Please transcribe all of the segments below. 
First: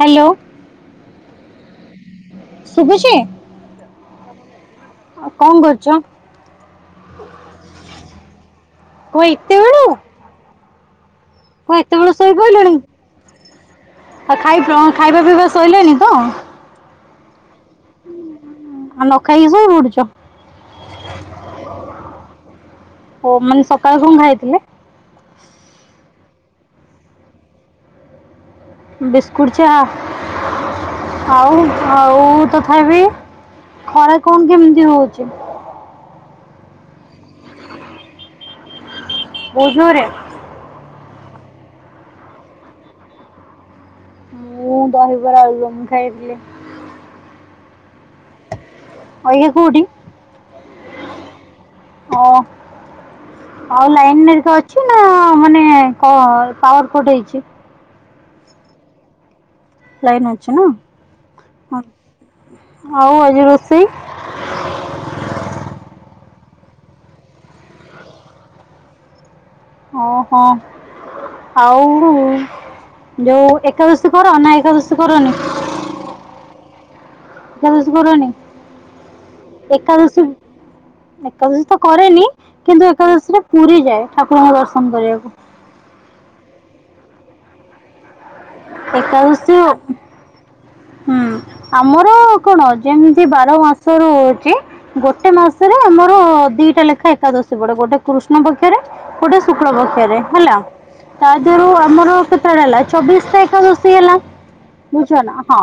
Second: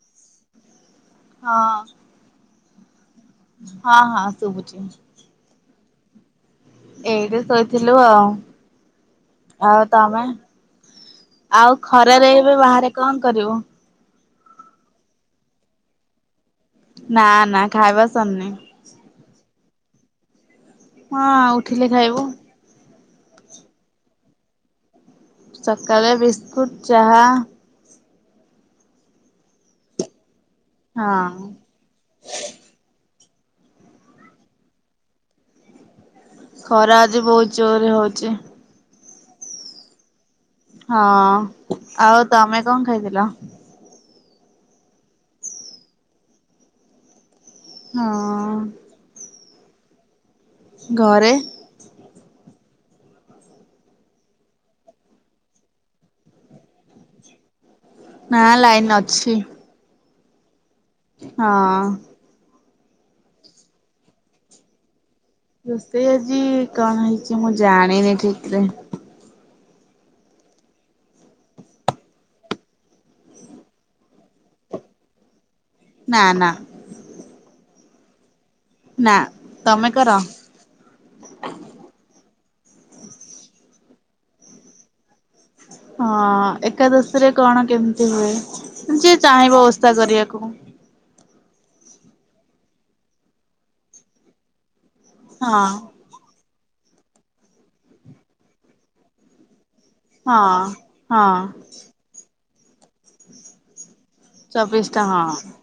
Hello ହଁ। ଶୁଭୁଛି? ହଁ, ହଁ ଶୁଭୁଛି। ଆଉ କଣ କରୁଛ? ଏଇଟି ଶୋଇଥିଲୁ ଆଉ। କଣ ଆଉ ଏତେବେଳୁ? ତମେ? କଣ ଆଉ ଏତେବେଳୁ ଖରାରେ ଏବେ ଶୋଇପଡ଼ିଲଣି ବାହାରେ କଣ କରିବୁ? ଆଉ ଖାଇପ ଖାଇବା ପିଇବା ଆସିଲାଣି ତ? ନା ନା ଖାଇବା ସରିନି। ଆଉ ନ ଖାଇକି ଶୋଇ ପଡୁଚ। ହଁ, ଉଠିଲେ ଖାଇବୁ। ଓ ମାନେ ସକାଳେୁ କଣ ଖାାଇଥିଲେ? ସକାଳେ ବିସ୍କୁଟ ଚାହା। ବିସ୍କୁଟ, ଚାହା ହଁ ଆଉ। ଆଉ ତଥାପି ଖରା କଣ କେମିତି ହଉଛି? ଖରା ଆଜି ବହୁତ୍ ଜୋରରେ ହଉଛି। ବହୁତ୍ ଜୋର୍ ରେ। ହଁ, ଆଉ ତମେ କଣ ଖାଇଥିଲ? ମୁଁ ଦହିବାର ଆଲୁଦମ୍ ଖାଇଥିଲି। ହଁ। ଆଇଖା କୋଉଠି? ଘରେ। ଅ ଆଉ ଲାଇନ ହେରିକା ଅଛି ନା ମାନେ କଣ ପାୱାର କଟ ହେଇଛି। ନା ଲାଇନ୍ ଅଛି। ଲାଇନ୍ ଅଛି ନା ହଁ। ଆଉ ଆଜି ରୋଷେଇ? ରୋଷେଇ ଆଜି କଣ ହେଇଛି ମୁଁ ଜାଣିନି ଠିକ୍ ସେ ଅ, ହିଁ। ଆଉ ଯୋଉ ଏକାଦଶୀ କର ନା ଏକାଦଶୀ କରନି? ନା ନା ଏକାଦଶୀ କରନି ନା ତମେ କର? ଏକାଦଶୀ ଏକାଦଶୀ ତ କରେନି। କିନ୍ତୁ ଏକାଦଶୀରେ ପୁରୀ ଯାଏ ଠାକୁରଙ୍କ ଦର୍ଶନ କରିବାକୁ। ହଁ, ଏକାଦଶୀରେ କଣ କେମିତି ହୁଏ ଯିଏ ଏକାଦଶୀ ଚାହିଁବ ଓଷା କରିବାକୁ? ହୁଁ, ଆମର କଣ ଯେମିତି ବାର ମାସ ରହୁଛି ଗୋଟେ ହଁ ମାସରେ ଆମର ଦିଟା ଲେଖା ଏକାଦଶୀ ପଡେ ଗୋଟେ କୃଷ୍ଣ ପକ୍ଷରେ ଗୋଟେ ଶୁକ୍ଳ ପକ୍ଷରେ ହଁ ହେଲା ତା ହଁ ଦେହରୁ ଆମର କେତେବେଳା ହେଲା ଚବିଶ ତାରିଖ ଏକାଦଶି ହେଲା ବୁଝୁଛ ନା ହଁ।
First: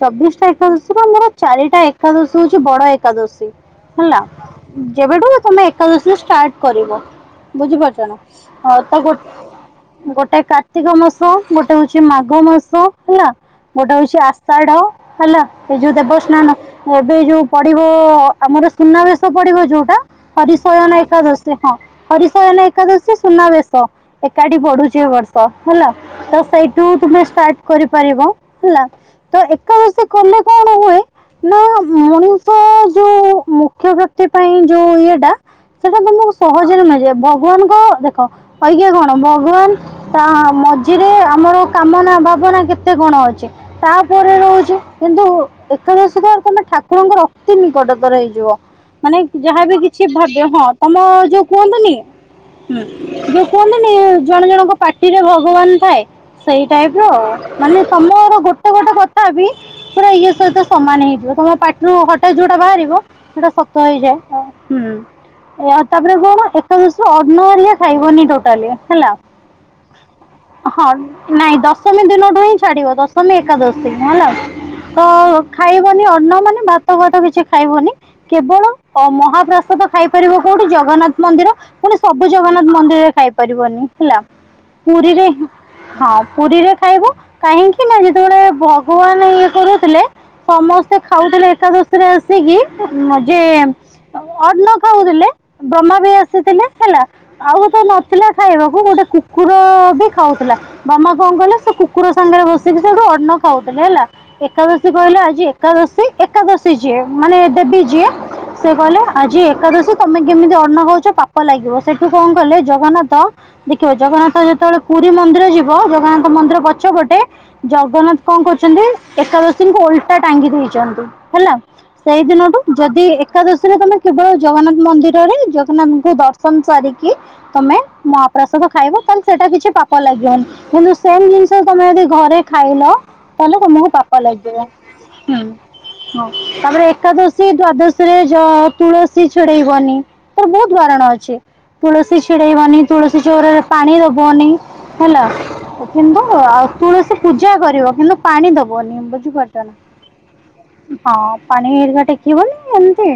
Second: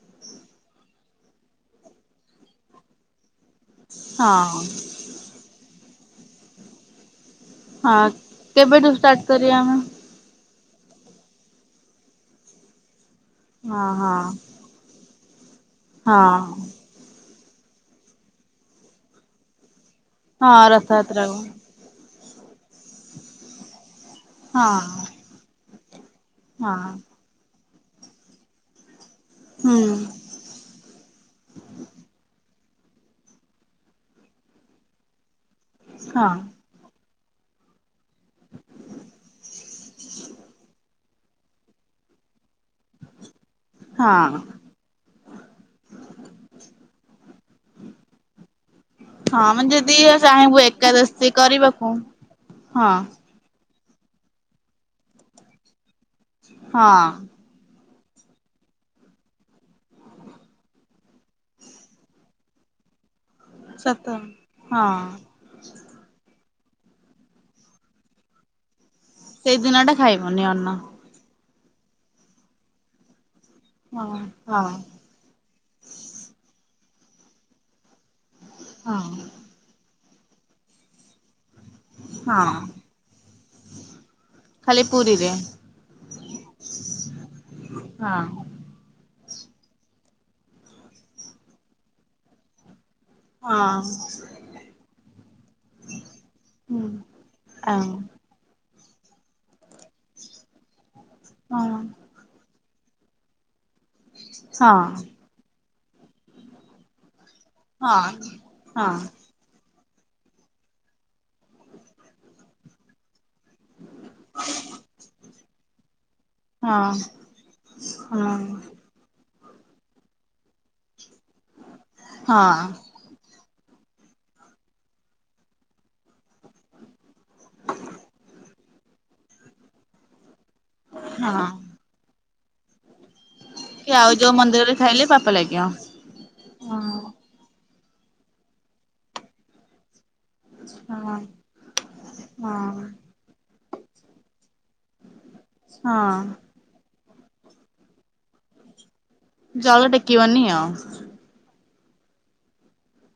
ଚବିଶଟା ଏକାଦଶୀ ରୁ ଆମର ଚାରିଟା ଏକାଦଶୀ ହଉଛି ବଡ ଏକାଦଶୀ। ହେଲା ହଁ ଯେବେଠୁ ତମେ ଏକାଦଶିନ ଷ୍ଟାର୍ଟ କରିବ ହଁ ବୁଝିପାରୁଛ ନା ହଁ କେବେଠୁ ତା ଷ୍ଟାର୍ଟ ଗୋଟେ କରିବା ଆମେ ଗୋଟେ କାର୍ତ୍ତିକ ମାସ ଗୋଟେ ହଉଛି ମାଘ ମାସ ହେଲା ହଁ ଗୋଟେ ହୋଉଛି ହଁ ଆଷାଢ଼ ହେଲା ଏ ଯଉ ହଁ ଦେବସ୍ନାନ ଏବେ ଯୋଉ ପଡିବ ଆମର ସୁନାବେଶ ପଡିବ ଯୋଉଟା ହଁ ହରିଶୟନ ରଥଯାତ୍ରାକୁ ଏକାଦଶୀ ହଁ ହରିଶୟନ ଏକାଦଶୀ ସୁନାବେେଶ ଏକାଠି ପଢୁଛି ହଁ ଏ ବର୍ଷ ହେଲା ତ ହଁ ସେଇଠୁ ତୁମେ ଷ୍ଟାର୍ଟ କରିପାରିବ ହେଲା ତ ହୁଁ ଏକାଦଶୀ କଲେ କଣ ହୁଏ ନା ମଣିଷ ଯୋଉ ମୁଖ୍ୟ ବ୍ୟକ୍ତି ପାଇଁ ଯୋଉ ଇଏଟା ସେଟା ହଁ ତମକୁ ସହଜରେ ମିଳିଯିବ ଭଗବାନଙ୍କ ଦେଖ ଆଜ୍ଞା କଣ ଭଗବାନ ତା ମଝିରେ ଆମର କାମନା ଭାବନା କେତେ କଣ ଅଛି ହଁ ତାପରେ ହଁ ରହୁଛି କିନ୍ତୁ ଏକାଦଶୀ ତ କେ ଠାକୁରଙ୍କର ଅତି ନିକଟତର ହେଇଯିବ ମାନେ ଯାହାବି ଯଦି କିଛି ଭାବେ ଚାହିଁବୁ ହଁ ତମ ଏକାଦଶୀ ଯୋଉ କରିବାକୁ କୁହନ୍ତିନି ହଁ କୁହନ୍ତିନି ଜଣ ଜଣଙ୍କ ପାଟିରେ ଭଗବାନ ଥାଏ ସେଇ ଟାଇପର ହଁ ଆଉ ମାନେ ତମର ଗୋଟେ ଗୋଟେ କଥା ବି ପୁରା ଇଏ ସହିତ ସମାନ ହେଇଥା ତମ ପାଟିରୁ ହଠାତ୍ ଯୋଉଟା ବାହାରିବ ସେଇଟା ଶତ ସତ ହେଇଯାଏ ହୁଁ। ହଁ ଏଉ ତାପରେ କଣ ଏକଦଶୀ ଅର୍ନ ହେଲେ ଖାଇବନି ଟୋଟାଲି ହେଲା ସେଇ ଦିନଟା ଖାଇବନି ଅନ୍ନ ହଁ ନାଇଁ ଦଶମୀ ଦିନଠୁ ହିଁ ଛାଡିବ ଦଶମୀ ଏକାଦଶ ହଁ ଲ ତ ଖାଇବନି ଅନ୍ନ ମାନେ ଭାତ ଘାତ କିଛି ଖାଇବନି କେବଳ ହଁ ମହାପ୍ରାସଦ ଖାଇପାରିବ କୋଉଠୁ ଜଗନ୍ନାଥ ମନ୍ଦିର ସବୁ ହଁ ଜଗନ୍ନାଥ ମନ୍ଦିରରେ ଖାଇପାରିବନି ହେଲା ପୁରୀରେ ହଁ ପୁରୀରେ ଖାଇବ କାହିଁକି ନା ଯେତେବେଳେ ହଁ ଭଗବାନ ଇଏ କରୁଥିଲେ ସମସ୍ତେ ଖାଉଥିଲେ ଏକାଦଶୀରେ ଆସିକି ଯେ ଆଉ ଅନ୍ନ ଖାଉଥିଲେ ବ୍ରହ୍ମା ବି ଆସିଥିଲେ ହଁ ହେଲା ଆଉ ଗୋଟେ ହଁ ନଥିଲା ଖାଇବାକୁ ଗୋଟେ କୁକୁର ବି ଖାଉଥିଲା ବ୍ରହ୍ମା କଣ କହିଲେ ସେ ହଁ କୁକୁର ସାଙ୍ଗରେ ବସିକି ସେଠୁ ଅନ୍ନ ଖାଉଥିଲେ ହେଲା ଏକାଦଶୀ ହଁ କହିଲେ ଆଜି ଏକାଦଶୀ ଏକାଦଶୀ ଯିଏ ମାନେ ଦେବି ଯିଏ ହଁ ସେ କହିଲେ ଆଜି ଏକାଦଶୀ ତମେ କେମିତି ଅନ୍ନ ଖାଉଛ ପାପ ଲାଗିବ ସେଠୁ କଣ କଲେ ଜଗନ୍ନାଥ ଦେଖିବ ଜଗନ୍ନାଥ ଯେତେବେଳେ ପୁରୀ ମନ୍ଦିର ଯିବ ଜଗନ୍ନାଥ ମନ୍ଦିର ପଛ ହଁ ଗୋଟେ ଜଗନ୍ନାଥ କଣ କରିଛନ୍ତି ଏକାଦଶୀଙ୍କୁ ଓଲଟା ଟାଙ୍ଗି ଦେଇଛନ୍ତି ହେଲା ସେଇ ଦିନଠୁ ହଁ ଯଦି ଏ ଏକା ଦଶିରେ ତମେ କେବଳ ଜଗନ୍ନାଥ ମନ୍ଦିରରେ ଜଗନ୍ନାଥଙ୍କୁ ଦର୍ଶନ ସାରିକି ତମେ ମହାପ୍ରସାଦ ଖାଇବ ତାହେଲେ ସେଇଟା କିଛି ପାପ ଲାଗିବନି। କିନ୍ତୁ ସେମ ହଁ ଜିନିଷ ତମେ ଯଦି ଘରେ ଖାଇଲ ତାହେଲେ ତମକୁ ପାପ ଲାଗିବ। ଇଲେ ପାପା ଲାଗିବ? ହ ତାପରେ ହଁ ଏକାଦଶୀ ଦ୍ଵାଦଶୀ ରେ ଯ ତୁଳସୀ ଛିଡେଇବନି ତାର ବହୁତ ବାରଣା ହଁ ଅଛି ତୁଳସୀ ଛିଡେଇବନି ହଁ ତୁଳସୀ ଚଉରାରେ ପାଣି ଦବନି ହେଲା ହଁ କିନ୍ତୁ ଆଉ ତୁଳସୀ ପୂଜା କରିବ କିନ୍ତୁ ପାଣି ଦବନି। ବୁଝିପାରୁଛ ଜଳ ଟେକିବନି ଆଉ ହଁ ନା ପାାନିହେରିକା ଟେକି ବନି ଏମତି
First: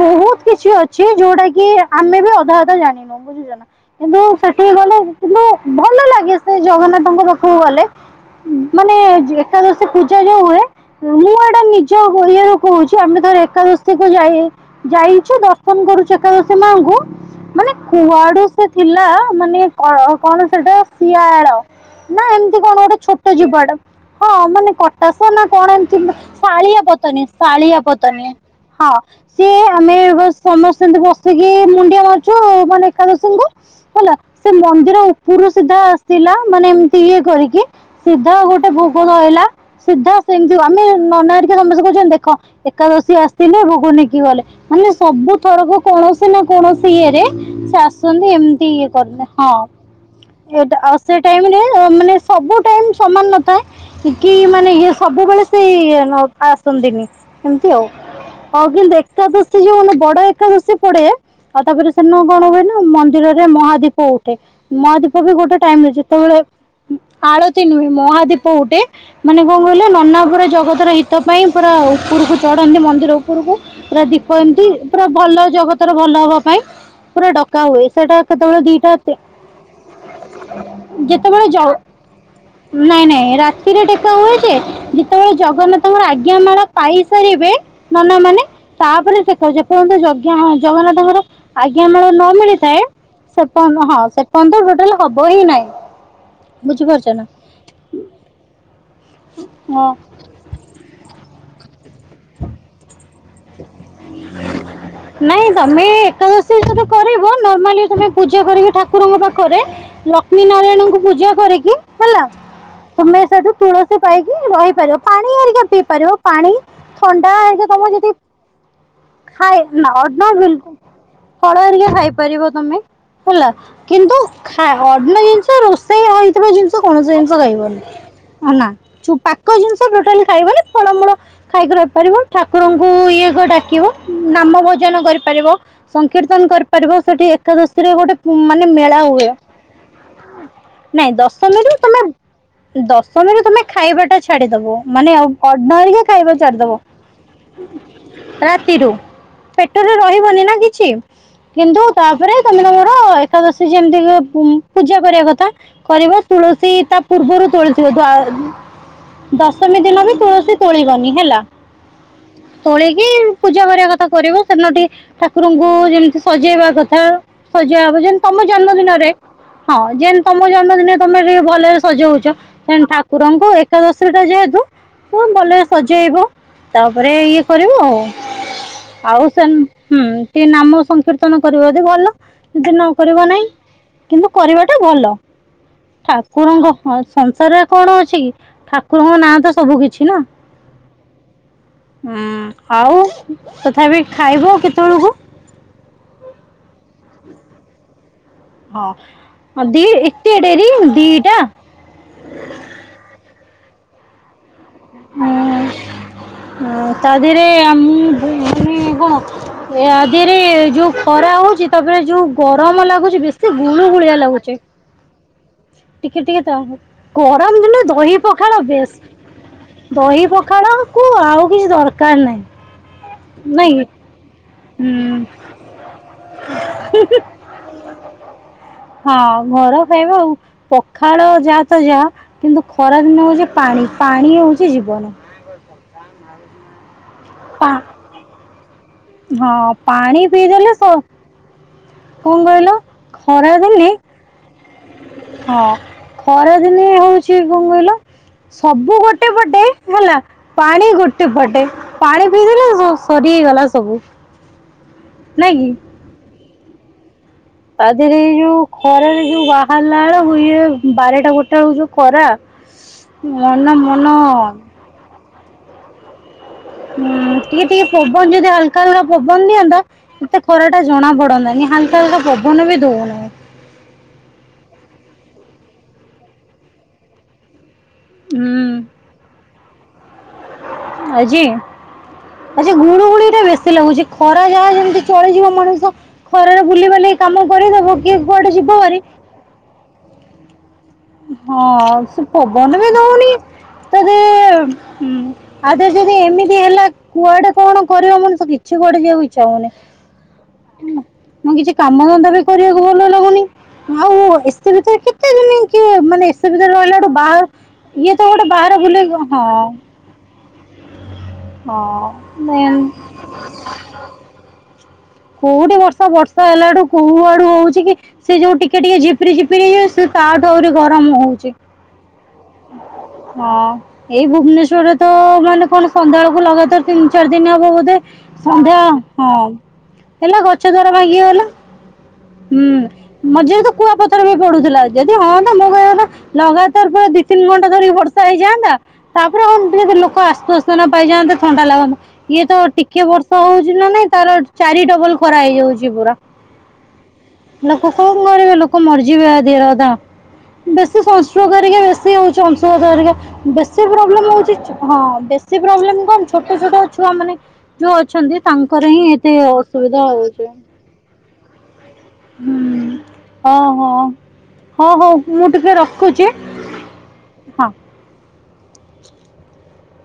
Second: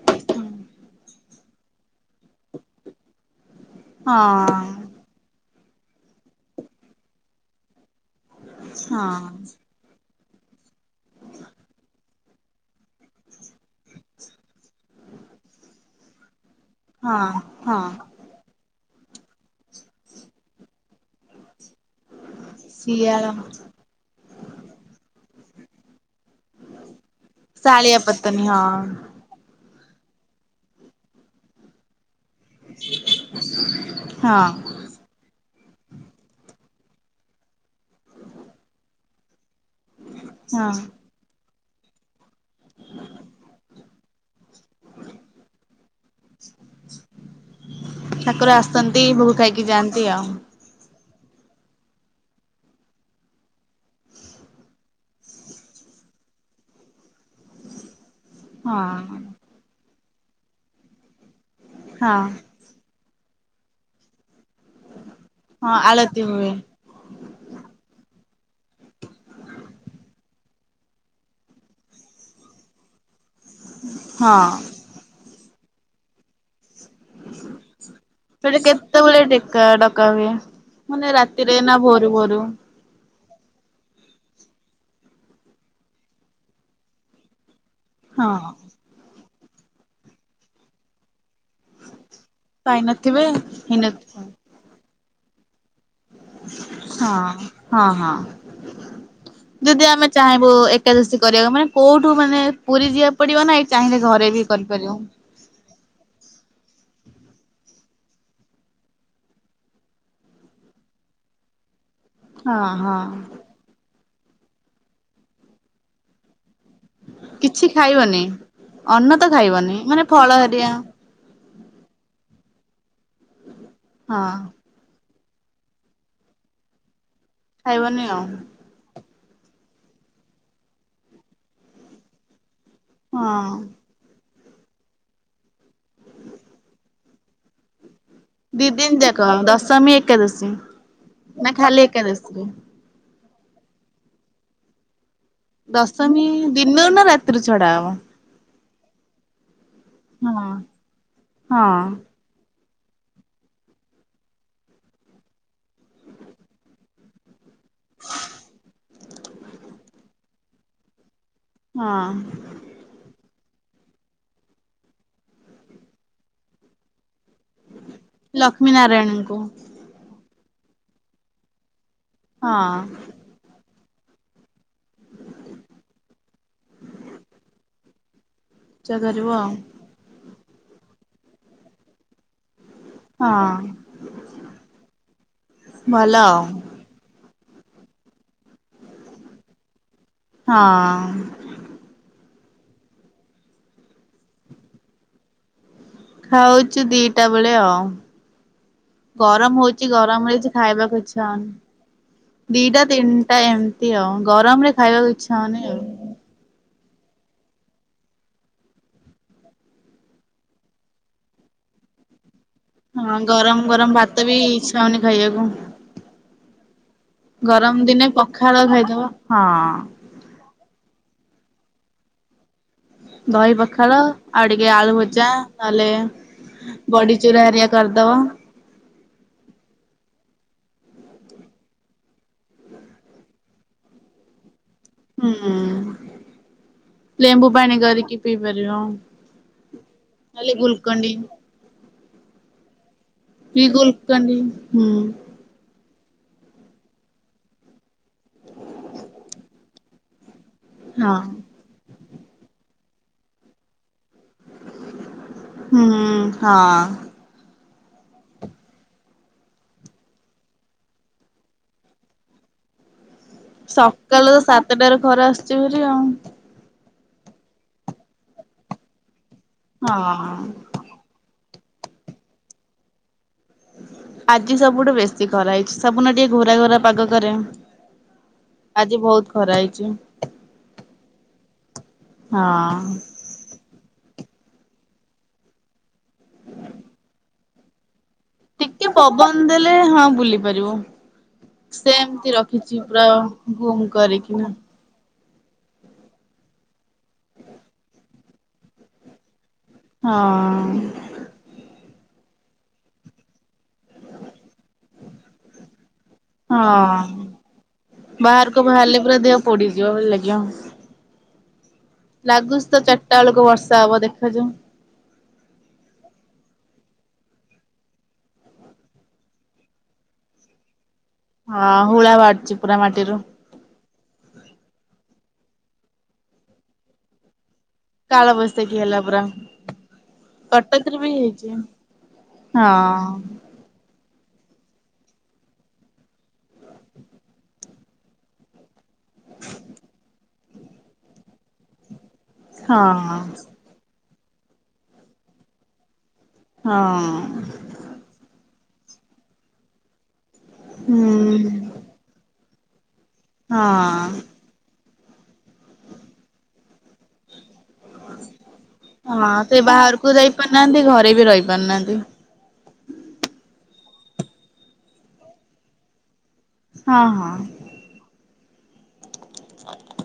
ବହୁତ କିଛି ଅଛି ଯୋଉଟା କି ଆମେ ବି ଅଧା ଅଧା ଜାଣିନୁ ବୁଝୁଛ ନା କିନ୍ତୁ ହଁ ସେଠି ଗଲେ କିନ୍ତୁ ଭଲ ଲାଗେ ସେ ଜଗନ୍ନାଥଙ୍କ ପାଖକୁ ଗଲେ ମାନେ ହଁ ଏକା ପୂଜା ଯୋଉ ହୁଏ ମୁଁ ଏଇଟା ନିଜ କରିଆରୁ କହୁଛି ଆମେ ଧର ଏକାଦଶୀ ଯାଇ ଯାଇଛୁ ଦର୍ଶନ କରୁଛୁ ଏକାଦଶୀ ମାଙ୍କୁ ହଁ ମାନେ ହଁ କୁଆଡୁ ସେ ଥିଲା ମାନେ କଣ କଣ ସେଟା ସିଆ ନା ଏମିତି କଣ ଗୋଟେ ଶିଆଳ ଛୋଟ ଯିବାଟା ହଁ ମାନେ କଟାସ ନା କଣ ଏମିତି ଶାଳିଆ ପତନୀ ଶାଳିଆ ପତନୀ ହଁ ସିଏ ଆମେ ସମସ୍ତେ ଏମିତି ବସିକି ମୁଣ୍ଡିଆ ମାରୁଚୁ ଯୋଉ ମାନେ ଏକାଦଶୀ ଙ୍କୁ ହେଲା ହଁ ସେ ମନ୍ଦିର ଉପୁରୁ ସିଧା ଥିଲା ମାନେ ଏମିତି ଇଏ କରିକି ସିଧା ଗୋଟେ ଭୋଗ ଧଇଲା ସିଧା ସେମିତି ହଁ ଆମେ ନନା ହରିକା ସମସ୍ତେ କହୁଛନ୍ତି ଦେଖ ଏକାଦଶୀ ଆସିଥିଲେ ଭୋଗ ନେଇକି ଗଲେ। ମାନେ ସବୁଥରକ କୌଣସି ନା କୌଣସି ଇଏରେ ସେ ଆସନ୍ତି ଏମିତି ଇଏ କରନ୍ତି ହଁ ଏମତି ଆଉ। ଏଟା ଆଉ ସେ ଟାଇମରେ ମାନେ ସବୁ ଟାଇମ ସମାନ ନଥାଏ କି ମାନେ ଇଏ ସବୁବେଳେ ସେଇ ଆସନ୍ତିନି ଏମିତି ଆଉ ହଉ ହଁ କିନ୍ତୁ ଏକାଦଶୀ ଯୋଉ ମାନେ ବଡ ଏକାଦଶୀ ପଡେ ଆଉ ତାପରେ ହଁ ସେନ କଣ ହୁଏ ନା ମନ୍ଦିରରେ ମହାଦୀପ ଉଠେ ମହାଦୀପ ବି ଗୋଟେ ହଁ ଟାଇମ ଅଛି ଯେତେ ଆଳତି ବେଳେ ହୁଏ ଆଳତି ନୁହେଁ ମୋହାଦୀପ ଉଠେ ମାନେ କଣ କହିଲେ ନନା ପୁରା ଜଗତର ହିତ ପାଇଁ ପୁରା ଉପରକୁ ଚଢନ୍ତି ମନ୍ଦିର କୁ ପୁରା ଦୀପ ହଁ ଏମିତି ପୁରା ଭଲ ଜଗତର ଭଲ ହବା ପାଇଁ। ପୁରା ଡକା ହୁଏ ସେଟା ସେଠି କେତେବେଳେ ଦିଟା କେତେବେଳେ ଡେକା ଡକା ହୁଏ ମାନେ ଯେତେବେଳେ ରାତିରେ ନା ଜ- ଭୋରୁ ଭୋରୁ ନାଇଁ ନାଇଁ ରାତିରେ ଡେକା ହୁଏଜେ ଯେତେ ବେଳେ ଜଗନ୍ନାଥ ଙ୍କ ଆଜ୍ଞା ମାଳ ପାଇସାରିବେ ମନା ମାନେ ହଁ। ତାପରେ ଦେଖ ଯେ ପର୍ଯ୍ୟନ୍ତ ଯଜ୍ଞ ହଉଚି ଜଗନ୍ନାଥ ଙ୍କର ଆଜ୍ଞା ମାଳ ନ ମିଳିଚି ପାଇନଥିବେ ସେପ ହଁ ହେଇନଥିବ। ସେପନ୍ତ ତ ଟୋଟାଲ ହବ ହିଁ ନାହିଁ। ବୁଝିପାରୁଛ ହଁ ନା ହଁ ହଁ ଯଦି ହଁ ଆମେ ଚାହିଁବୁ ଏକାଦଶୀ କରିବାକୁ ମାନେ କୋଉଠୁ ମାନେ ପୁରୀ ଯିବା ପଡିବ ନା ଏଇ ଚାହିଁଲେ ଘରେ ବି କରିପାରିବ। ନାଇଁ ତମେ ଏକାଦଶୀ ସତ କରିବ ନର୍ମାଲି ତମେ ପୂଜା କରିକି ଠାକୁର ଙ୍କ ପାଖରେ ଲକ୍ଷ୍ମୀ ନାରାୟଣଙ୍କୁ ପୂଜା କରିକି ହେଲା ହଁ ହଁ। ତୁମେ ସେଠୁ ତୁଳସୀ ପାଇକି ରହିପାରିବ ପାଣି ଆରିକା ପିଇ ପାରିବ। ପାଣି ଥଣ୍ଡା କିଛି ତମେ ଯଦି ଖାଇବନି ଅନ୍ନ ତ ଖାଇ ଖାଇବନି ନ ମାନେ ଅର୍ଣ୍ଣ ଫଳ ହେରିଆ ବିଲକୁଲ ଫଳ ହରିକା ଖାଇ ପାରିବ ତମେ ହେଲା କିନ୍ତୁ ହଁ ଖା ଅର୍ଣ ଜିନିଷ ରୋଷେଇ ହେଇଥିବା ଜିନିଷ କୌଣସି ଜିନିଷ ଖାଇବନି ଅନା ଯୋଉ ପାକ ଜିନିଷ ଟୋଟାଲି ଖାଇବନି ଫଳ ମୂଳ ଖାଇକି ରହି ପାରିବ ଠାକୁରଙ୍କୁ କୁ ଇଏ କ ହଁ। ଡାକିବ। ନାମ ଭୋଜନ କରିପାରିବ ସଂକୀର୍ତ୍ତନ କରିପାରିବ ସେଠି ଏକାଦଶୀରେ ଗୋ ମାନେ ଦି ଦିନ ମେଳା ଯାକ ହୁଏ ଦଶମୀ ଏକାଦଶୀ ନାଇଁ ନା ଦଶମୀରୁ ଖାଲି ତମେ ଏକାଦଶୀରେ? ଦଶମୀରେ ତମେ ଖାଇବା ଟା ଛାଡିଦବ ମାନେ ଅର୍ଣ ହିଁ ଖାଇବା ଛାଡ଼ି ଦବ। କେତେ ରେ ଛଡ଼ା ହେବ। ରାତିରୁ ପେଟରେ ହଁ ରହିବନି ନା କିଛି ହଁ କିନ୍ତୁ ତାପରେ ତମେ ତମର ଏକାଦଶୀ ଯେମିତି ପୂଜା କରିବା କଥା କରିବ ତୁଳସୀ ତା ପୂର୍ବରୁ ତୋଳିଥିବ ଦଶମୀ ଦିନ ବି ତୁଳସୀ ତୋଳିବନି ହେଲା। ହଁ। ତୋଳିକି ପୂଜା କରିବା କଥା କରିବ ସେଦିନ ଟି ଠାକୁରଙ୍କୁ ଯେମିତି ସଜେଇବା କଥା ସଜା ହବ ଯେମିତି ତମ ଲକ୍ଷ୍ମୀ ଜନ୍ମ ଦିନରେ ନାରାୟଣଙ୍କୁ ହଁ ଯେନ୍ ତମ ଜନ୍ମଦିନେ ତମେ ଟିକେ ଭଲରେ ସଜଉଛ ହଁ ଠା ଠାକୁରଙ୍କୁ ଏକାଦଶୀଟା ଯେହେତୁ ଖୁବ୍ ଭଲରେ ସଜେଇବ। ତାପରେ ଇଏ କରିବୁ ଆଉ ପୂଜା ଆଉ କରିବ ସେ ହୁଁ ଟିକେ ନାମ ସଂକୀର୍ତ୍ତନ କରିବ ଯଦି ଭଲ ଦିନ କରିବ ନାହିଁ ହଁ କିନ୍ତୁ କରିବାଟା ଭଲ ଭଲ ଆଉ ଠାକୁରଙ୍କ ହ ସଂସାରରେ କଣ ଅଛି କି ଠାକୁରଙ୍କ ନାଁ ତ ସବୁ କିଛି ନା। ହଁ। ହୁଁ ଆଉ ତଥାପି ଖାଇବ ଆ କେତେବେଳକୁ? ଖାଉଛୁ ଦିଟା ବେଳେ ଆଉ। ଗରମ ହଁ ଦି ହଉଚି ଗରମ ଏତେ ହେଇଛି ଡେରି ଖାଇବାକୁ ଇଛା ଦିଟା ହଉନି। ଦିଟା ତିନିଟା ଏମିତି ଆଉ ଗରମ ରେ ଖାଇବାକୁ ଇଛା ହଉନି ଆଉ। [unintelligible] ଏ ଆଦିରେ ଯୋଉ ଖରା ହଉଛି ତାପରେ ଯୋଉ ଗରମ ହଁ ଲାଗୁଛି ବେଶୀ ଗରମ ଗରମ ଭାତ ଗୁଳୁଗୁଳିଆ ବି ଲାଗୁଛି। ଇଚ୍ଛା ହଉନି ଖାଇବାକୁ ଟିକେ ଟିକେ ତ ଗରମ ଦିନ ଦହି ପଖାଳ ବେଶ୍। ହଁ। ଦହି ପଖାଳକୁ ଆଉ କିଛି ଦରକାର ନାହିଁ। ଦହି ନାଇଁ କି? ପାଖାଳ ଆଉ ଟିକେ ଆଳୁ ହୁଁ ଭଜା ନହେଲେ ବଡି ଚୁରା ହେରା କରିଦବା। ହଁ ଘର ଖାଇବା ଆଉ। ପଖାଳ ଯାହା ତ ଯାହା କିନ୍ତୁ ଖରା ଦିନ ହଉଛି ପାଣି ପାଣି ହଉଛି ଜୀବନ। ହୁଁ। ଲେମ୍ବୁ ପା ପାଣି କରିକି ପିଇପାରିବ ହଁ ପାଣି ନହେଲେ ପିଇଦେଲେ ସ ଗୁଲକଣ୍ଡି। କଣ କହିଲ କି ଖରାଦିନେ ଗୁଲକଣ୍ଡି ହୁଁ ହଁ ଖରାଦିନେ ହଉଛି କଣ କହିଲ ସବୁ ଗୋଟେ ପଟେ ହେଲା ପାଣି ହଁ ଗୋଟେ ପଟେ ପାଣି ପିଇଲେ ସରି ହେଇଗଲା ସବୁ। ନାଇଁ କି? ହୁଁ ହଁ। ତା ଦେହରେ ଏଇ ଯୋଉ ଖରାରେ ଯୋଉ ବାହାରିଲା ବେଳକୁ ଇଏ ବାରଟା ଗୋଟେ ବେଳେ ଯୋଉ ଖରା। [inaudible] ମନ ମନ ସକାଳ ତ ଉଁ ସାତଟାରୁ ଖରା ଆସୁଛି ଭାରି ଆଉ। ହୁଁ ଟିକେ ଟିକେ ପବନ ଯଦି ହାଲକା ହାଲକା ପବନ ଦିଅନ୍ତା ଏତେ ହଁ। ଖରା ଜଣା ପଡନ୍ତାନି ହାଲକା ହାଲକା ପବନ ବି ଦଉନାହିଁ। ଆଜି ସବୁଠୁ ବେଶୀ ଖରା ହେଇଛି ସବୁନ ଟିକେ ଘରା ଘରା ପାଗ କରେ। ହୁଁ ଆଜି ବହୁତ ଖରା ହେଇଛି। ଆଜି ଆ ହଁ ଗୁଳି ଗୁଳିଟା ବେଶି ସେ ଲାଗୁଛି ଖରା ଯାହା ଯେମିତି ଚଳିଯିବ ମଣିଷ ଖରାରେ ବୁଲିିବାଲି କାମ କରିଦବ। କିଏ କୁଆଡେ ଯିବ ଟିକେ ଭାରି। ପବନ ଦେଲେ ହଁ ବୁଲି ପାରିବ। ହଁ ସେ ପବନ ବି ଦଉନି ଗୁମ ତଦେ କରିକିନା ଆଗ ଯଦି ଏମିତି ହେଲା କୁଆଡେ କଣ କରିବ ମଣିଷ କିଛି କୁଆଡେ ଯିବାକୁ ଇଚ୍ଛା ହଉନି। ହଁ। ମୁଁ କିଛି କାମ ଧନ୍ଦା ବି କରିବାକୁ ଭଲ ଲାଗୁନି ଆଉ ଏସି ଭିତରେ କେତେ ଦିନି କି ମାନେ ଏସେ ଭିତରେ ରହିଲା ଗୋଟେ ହଁ ବାହାର ଇଏ ତ ଗୋଟେ ବାହାରକୁ ବାହାରେ ବାହାରିଲେ ପୁରା ବୁଲେଇ ଦେହ ହଁ। [unintelligible] ହଁ [unintelligible] ସେ ଯୋଉଁ। କୋଉଠି ବର୍ଷା ବର୍ଷା ହେଲାଡୁ କୋଉ ଆଡୁ ହଉଛି କି। ସେ ଯୋଉ ଟିକେ ଟିକେ ଝପିରି ଝିପିରି ହେଇଯାଉଚି ତା ଠୁ ଆହୁରି ଗରମ ହଉଚି। ହଁ ହୁଳା ବାହାରୁଛି ପୁରା ମାଟିରୁ। ହଁ ଏଇ ଭୁବନେଶ୍ୱରରେ ତ ମାନେ କଣ ସନ୍ଧ୍ୟାଳକୁ ଲଗାତାର ତିନି ଚାରି ଦିନି ହବ ବୋଧେ। କାଳବୈଶାଖୀ ସନ୍ଧ୍ୟା ହେଲା ପୁରା। ହଁ। ହେଲା ଗଛ ଦ୍ୱରା କଟକରେ ବି ଭାଙ୍ଗି ଗଲା ହେଇଛି ହଁ ହୁଁ ମଝିରେ ତ କୁଆପଥ ପଥର ପଡୁଥିଲା ଯଦି ହଁ ନ୍ତା ମୁଁ କହିବା ଲଗାତାର ପୁରା ଦି ତିନି ଘଣ୍ଟା ଧରି ବର୍ଷା ହେଇଯାଆନ୍ତା। ତାପରେ ହ ଯଦି ଲୋକ ଆସସ୍ଥାନା ପାଇଯାନ୍ ଥଣ୍ଡା ଲାଗନ୍ତା। ଇଏ ତ ହଁ। ଟିକେ ବର୍ଷ ହଉଛି ନା ନାଇଁ ତାର ଚାରି ଡବଲ ଖରା ହେଇଯାଉଛି ପୁରା। ହଁ। ଲୋକ କଣ କରିବେ ଲୋକ ମରିଯିବେ ଦେର ବେଶୀ ହୁଁ ସଂସଷ୍ଟର ହେରିକା ବେଶୀ ହଉଚି। ସେ ଅଂଶୁଘାତ ହେରିକା ବେଶୀ ହଁ। ପ୍ରୋବ୍ଲେମ ହଉଚି ହଁ ବେଶୀ ପ୍ରୋବ୍ଲେମ କଣ ଛୋଟ ଛୋଟ ଛୁଆ ମାନେ ଯୋଉ ଅଛନ୍ତି ତାଙ୍କର ହିଁ ହଁ ଏତେ ସେ ଅସୁବିଧା ବାହାରକୁ ଯାଇ ହଉଛି। ପାରୁନାହାନ୍ତି ଘରେ ବି ରହି ପାରୁନାହାନ୍ତି। ହୁଁ ଓ ହୋ ହଁ ହଉ ମୁଁ ଟିକେ ରଖୁଚି? ହଁ ହଁ। [unintelligible]